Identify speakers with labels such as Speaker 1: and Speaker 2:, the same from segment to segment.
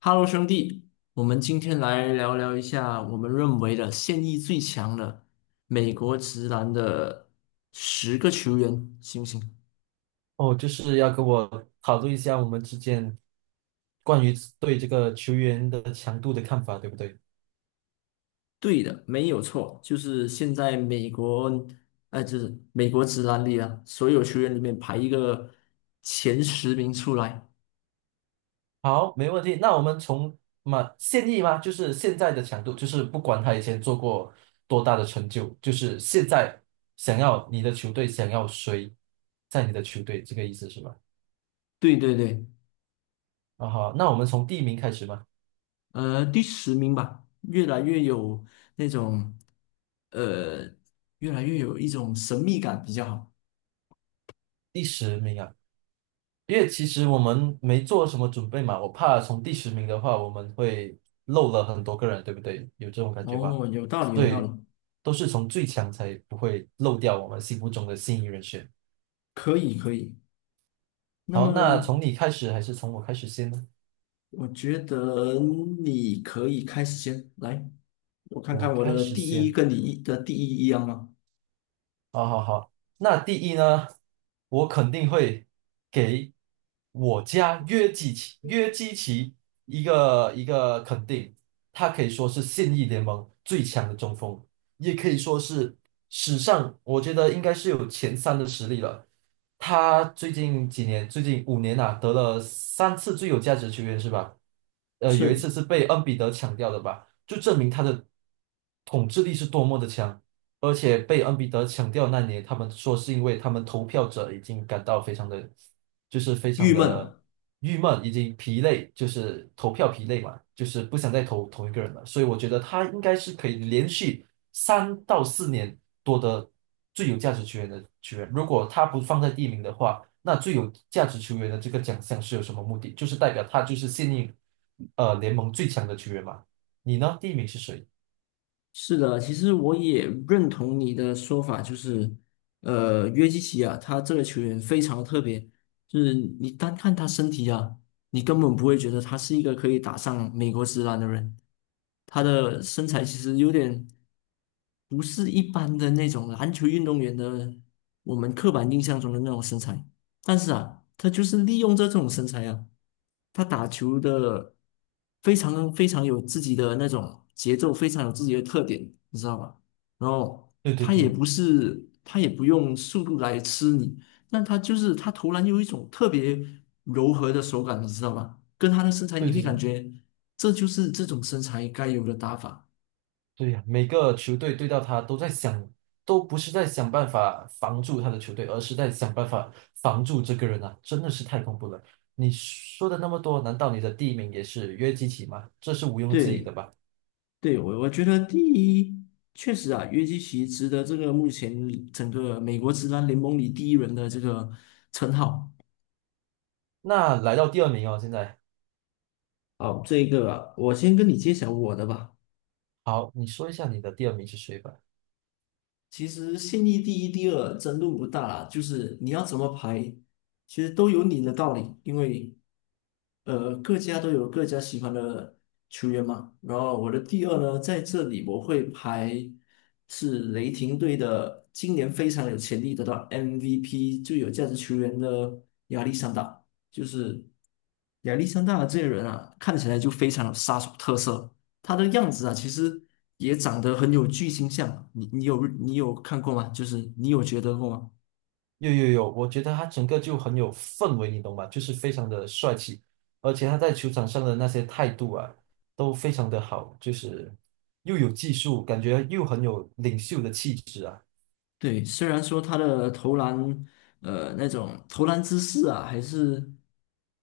Speaker 1: 哈喽，兄弟，我们今天来聊聊一下我们认为的现役最强的美国直男的10个球员，行不行？
Speaker 2: 哦，就是要跟我讨论一下我们之间关于对这个球员的强度的看法，对不对？
Speaker 1: 对的，没有错，就是现在美国，就是美国直男里啊，所有球员里面排一个前10名出来。
Speaker 2: 好，没问题。那我们嘛现役吗？就是现在的强度，就是不管他以前做过多大的成就，就是现在想要你的球队想要谁在你的球队，这个意思是吧？
Speaker 1: 对对对，
Speaker 2: 啊好，那我们从第一名开始吧，
Speaker 1: 第10名吧，越来越有那种，呃，越来越有一种神秘感比较好。
Speaker 2: 第十名啊。因为其实我们没做什么准备嘛，我怕从第十名的话，我们会漏了很多个人，对不对？有这种感觉吧？
Speaker 1: 哦，有道理，有
Speaker 2: 所
Speaker 1: 道理。
Speaker 2: 以都是从最强才不会漏掉我们心目中的心仪人选。
Speaker 1: 可以，可以。那
Speaker 2: 好，那
Speaker 1: 么，
Speaker 2: 从你开始还是从我开始先呢？
Speaker 1: 我觉得你可以开始先来，我看
Speaker 2: 我
Speaker 1: 看我
Speaker 2: 开
Speaker 1: 的
Speaker 2: 始
Speaker 1: 第一
Speaker 2: 先。
Speaker 1: 跟你的第一一样吗？
Speaker 2: 好好好，那第一呢，我肯定会给我家约基奇一个肯定，他可以说是现役联盟最强的中锋，也可以说是史上我觉得应该是有前三的实力了。他最近几年，最近5年呐，得了3次最有价值球员是吧？有一次
Speaker 1: 是
Speaker 2: 是被恩比德抢掉的吧，就证明他的统治力是多么的强。而且被恩比德抢掉那年，他们说是因为他们投票者已经感到非常的，就是非
Speaker 1: 郁
Speaker 2: 常的
Speaker 1: 闷。
Speaker 2: 郁闷，已经疲累，就是投票疲累嘛，就是不想再投同一个人了。所以我觉得他应该是可以连续3到4年夺得最有价值球员的球员。如果他不放在第一名的话，那最有价值球员的这个奖项是有什么目的？就是代表他就是现役联盟最强的球员嘛。你呢？第一名是谁？
Speaker 1: 是的，其实我也认同你的说法，就是，约基奇啊，他这个球员非常特别，就是你单看他身体啊，你根本不会觉得他是一个可以打上美国职篮的人。他的身材其实有点不是一般的那种篮球运动员的我们刻板印象中的那种身材，但是啊，他就是利用这种身材啊，他打球的非常非常有自己的那种节奏，非常有自己的特点，你知道吧？然后
Speaker 2: 对对
Speaker 1: 他也
Speaker 2: 对
Speaker 1: 不是，他也不用速度来吃你，但他就是他投篮有一种特别柔和的手感，你知道吧？跟他的身材，
Speaker 2: 对
Speaker 1: 你会
Speaker 2: 对
Speaker 1: 感
Speaker 2: 对。
Speaker 1: 觉这就是这种身材该有的打法。
Speaker 2: 对呀，每个球队对到他都在想，都不是在想办法防住他的球队，而是在想办法防住这个人啊，真的是太恐怖了。你说的那么多，难道你的第一名也是约基奇吗？这是毋庸置疑的
Speaker 1: 对。
Speaker 2: 吧？
Speaker 1: 对，我觉得第一，确实啊，约基奇值得这个目前整个美国职篮联盟里第一人的这个称号。
Speaker 2: 那来到第二名哦，现在
Speaker 1: 好，这个啊我先跟你揭晓我的吧。
Speaker 2: 好，你说一下你的第二名是谁吧。
Speaker 1: 其实现役第一、第二争论不大啦，就是你要怎么排，其实都有你的道理，因为各家都有各家喜欢的球员嘛。然后我的第二呢，在这里我会排是雷霆队的，今年非常有潜力得到 MVP 最有价值球员的亚历山大，就是亚历山大这个人啊，看起来就非常有杀手特色。他的样子啊，其实也长得很有巨星相。你有看过吗？就是你有觉得过吗？
Speaker 2: 有有有，我觉得他整个就很有氛围，你懂吗？就是非常的帅气，而且他在球场上的那些态度啊，都非常的好，就是又有技术，感觉又很有领袖的气质啊。
Speaker 1: 对，虽然说他的投篮，那种投篮姿势啊，还是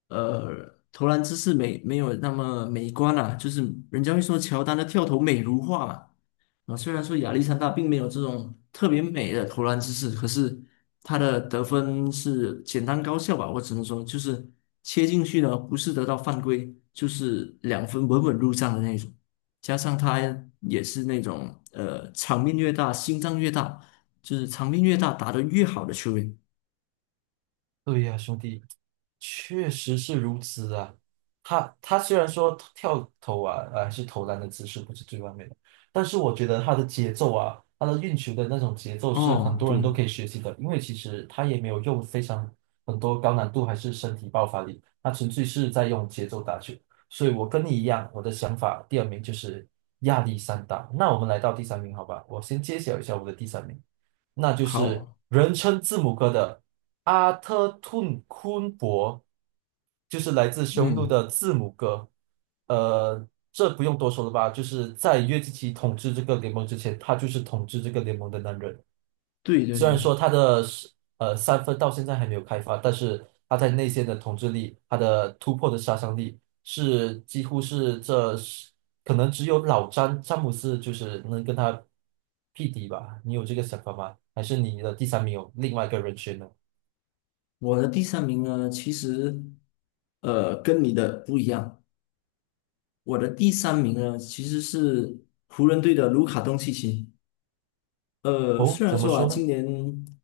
Speaker 1: 投篮姿势没有那么美观啊，就是人家会说乔丹的跳投美如画嘛。啊，虽然说亚历山大并没有这种特别美的投篮姿势，可是他的得分是简单高效吧，我只能说就是切进去呢，不是得到犯规，就是2分稳稳入账的那种。加上他也是那种场面越大，心脏越大，就是场面越大，打得越好的球员。
Speaker 2: 对呀，兄弟。确实是如此啊，他虽然说跳投啊，还是投篮的姿势不是最完美的，但是我觉得他的节奏啊，他的运球的那种节奏是很
Speaker 1: 哦，
Speaker 2: 多人
Speaker 1: 对，
Speaker 2: 都可以学习的，因为其实他也没有用非常很多高难度还是身体爆发力，他纯粹是在用节奏打球。所以我跟你一样，我的想法第二名就是亚历山大。那我们来到第三名，好吧？我先揭晓一下我的第三名。那就是
Speaker 1: 好，
Speaker 2: 人称字母哥的阿特吞昆博，就是来自匈奴
Speaker 1: 嗯，
Speaker 2: 的字母哥。这不用多说了吧？就是在约基奇统治这个联盟之前，他就是统治这个联盟的男人。
Speaker 1: 对对
Speaker 2: 虽然
Speaker 1: 对，
Speaker 2: 说他的是三分到现在还没有开发，但是他在内线的统治力，他的突破的杀伤力是几乎是这是可能只有詹姆斯就是能跟他匹敌吧？你有这个想法吗？还是你的第三名有另外一个人选呢？
Speaker 1: 我的第三名呢，其实跟你的不一样。我的第三名呢，其实是湖人队的卢卡东契奇。
Speaker 2: 哦，
Speaker 1: 虽然
Speaker 2: 怎么
Speaker 1: 说啊，
Speaker 2: 说呢？
Speaker 1: 今年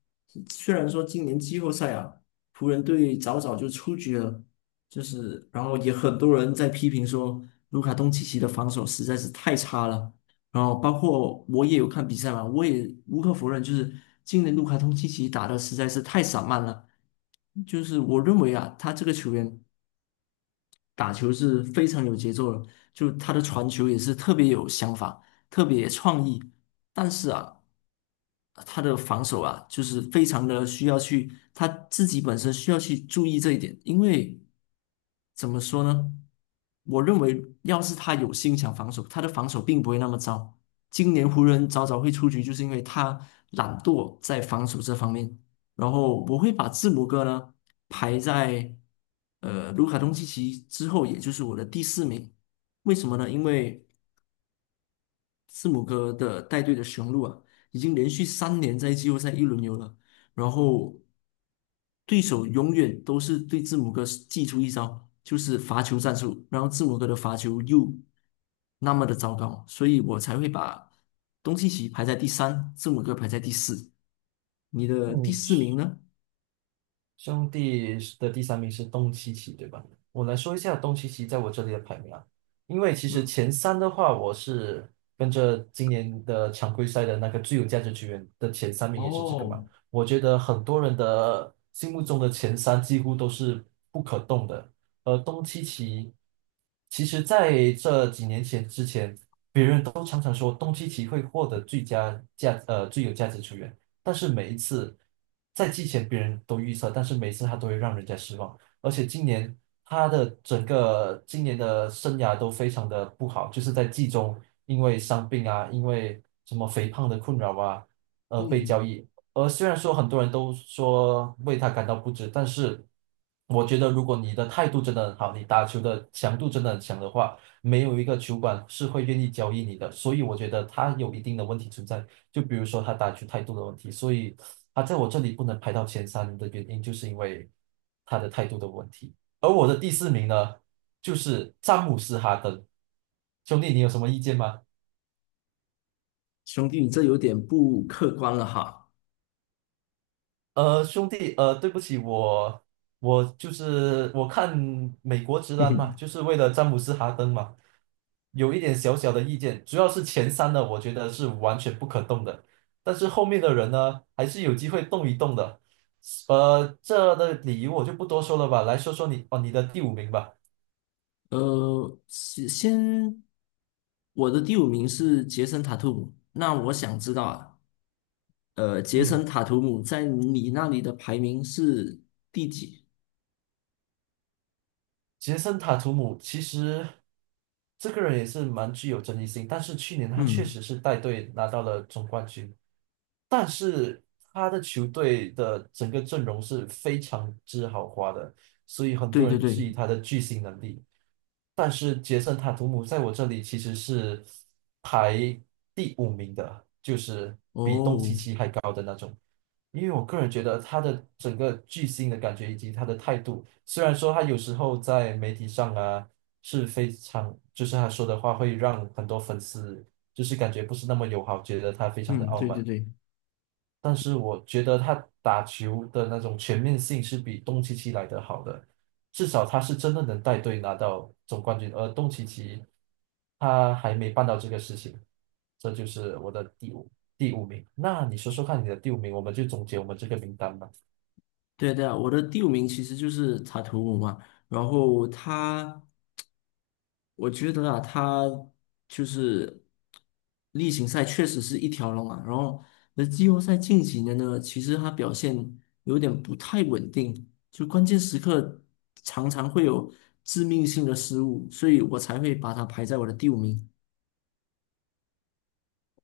Speaker 1: 虽然说今年季后赛啊，湖人队早早就出局了，就是然后也很多人在批评说卢卡东契奇的防守实在是太差了。然后包括我也有看比赛嘛，我也无可否认，就是今年卢卡东契奇打的实在是太散漫了。就是我认为啊，他这个球员。打球是非常有节奏的，就他的传球也是特别有想法，特别创意。但是啊，他的防守啊，就是非常的需要去，他自己本身需要去注意这一点，因为怎么说呢？我认为要是他有心想防守，他的防守并不会那么糟。今年湖人早早会出局，就是因为他懒惰在防守这方面。然后我会把字母哥呢排在卢卡东契奇之后，也就是我的第四名。为什么呢？因为字母哥的带队的雄鹿啊，已经连续3年在季后赛一轮游了，然后对手永远都是对字母哥祭出一招，就是罚球战术，然后字母哥的罚球又那么的糟糕，所以我才会把东契奇排在第三，字母哥排在第四。你的第
Speaker 2: 嗯。
Speaker 1: 四名呢？
Speaker 2: 兄弟的第三名是东契奇，对吧？我来说一下东契奇在我这里的排名啊，因为其实
Speaker 1: 嗯
Speaker 2: 前三的话，我是跟着今年的常规赛的那个最有价值球员的前三名也是这个嘛。
Speaker 1: 哦，
Speaker 2: 我觉得很多人的心目中的前三几乎都是不可动的，而东契奇其实在这几年前之前。都常常说东契奇会获得最有价值球员，但是每一次在季前别人都预测，但是每一次他都会让人家失望。而且今年他的整个今年的生涯都非常的不好，就是在季中因为伤病啊，因为什么肥胖的困扰啊，被交
Speaker 1: 嗯，
Speaker 2: 易。而虽然说很多人都说为他感到不值，但是我觉得如果你的态度真的很好，你打球的强度真的很强的话，没有一个球馆是会愿意交易你的，所以我觉得他有一定的问题存在，就比如说他打球态度的问题，所以他在我这里不能排到前三的原因，就是因为他的态度的问题。而我的第四名呢，就是詹姆斯·哈登，兄弟，你有什么意见吗？
Speaker 1: 兄弟，你这有点不客观了哈。
Speaker 2: 兄弟，对不起，我我就是我看美国直男嘛，就是为了詹姆斯哈登嘛，有一点小小的意见，主要是前三的，我觉得是完全不可动的，但是后面的人呢，还是有机会动一动的。呃，这的理由我就不多说了吧，来说说你哦，你的第五名吧。
Speaker 1: 呃，先先，我的第五名是杰森·塔图姆。那我想知道啊，杰
Speaker 2: 嗯，
Speaker 1: 森·塔图姆在你那里的排名是第几？
Speaker 2: 杰森塔图姆其实这个人也是蛮具有争议性，但是去年他确
Speaker 1: 嗯，
Speaker 2: 实是带队拿到了总冠军。但是他的球队的整个阵容是非常之豪华的，所以很
Speaker 1: 对
Speaker 2: 多
Speaker 1: 对
Speaker 2: 人质
Speaker 1: 对，
Speaker 2: 疑他的巨星能力。但是杰森·塔图姆在我这里其实是排第五名的，就是
Speaker 1: 哦，
Speaker 2: 因为我个人觉得他的整个巨星的感觉以及他的态度，虽然说他有时候在媒体上啊是非常，就是他说的话会让很多粉丝就是感觉不是那么友好，觉得他非常的
Speaker 1: 嗯，
Speaker 2: 傲
Speaker 1: 对对
Speaker 2: 慢。
Speaker 1: 对，
Speaker 2: 但是我觉得他打球的那种全面性是比东契奇来的好的，至少他是真的能带队拿到总冠军，而东契奇他还没办到这个事情，这就是我的第五名。那你说说看你的第五名，我们就总结我们这个名单吧。
Speaker 1: 对啊对啊，我的第五名其实就是塔图姆嘛。然后他我觉得啊，他就是例行赛确实是一条龙啊，然后那季后赛近几年呢，其实他表现有点不太稳定，就关键时刻常常会有致命性的失误，所以我才会把他排在我的第五名。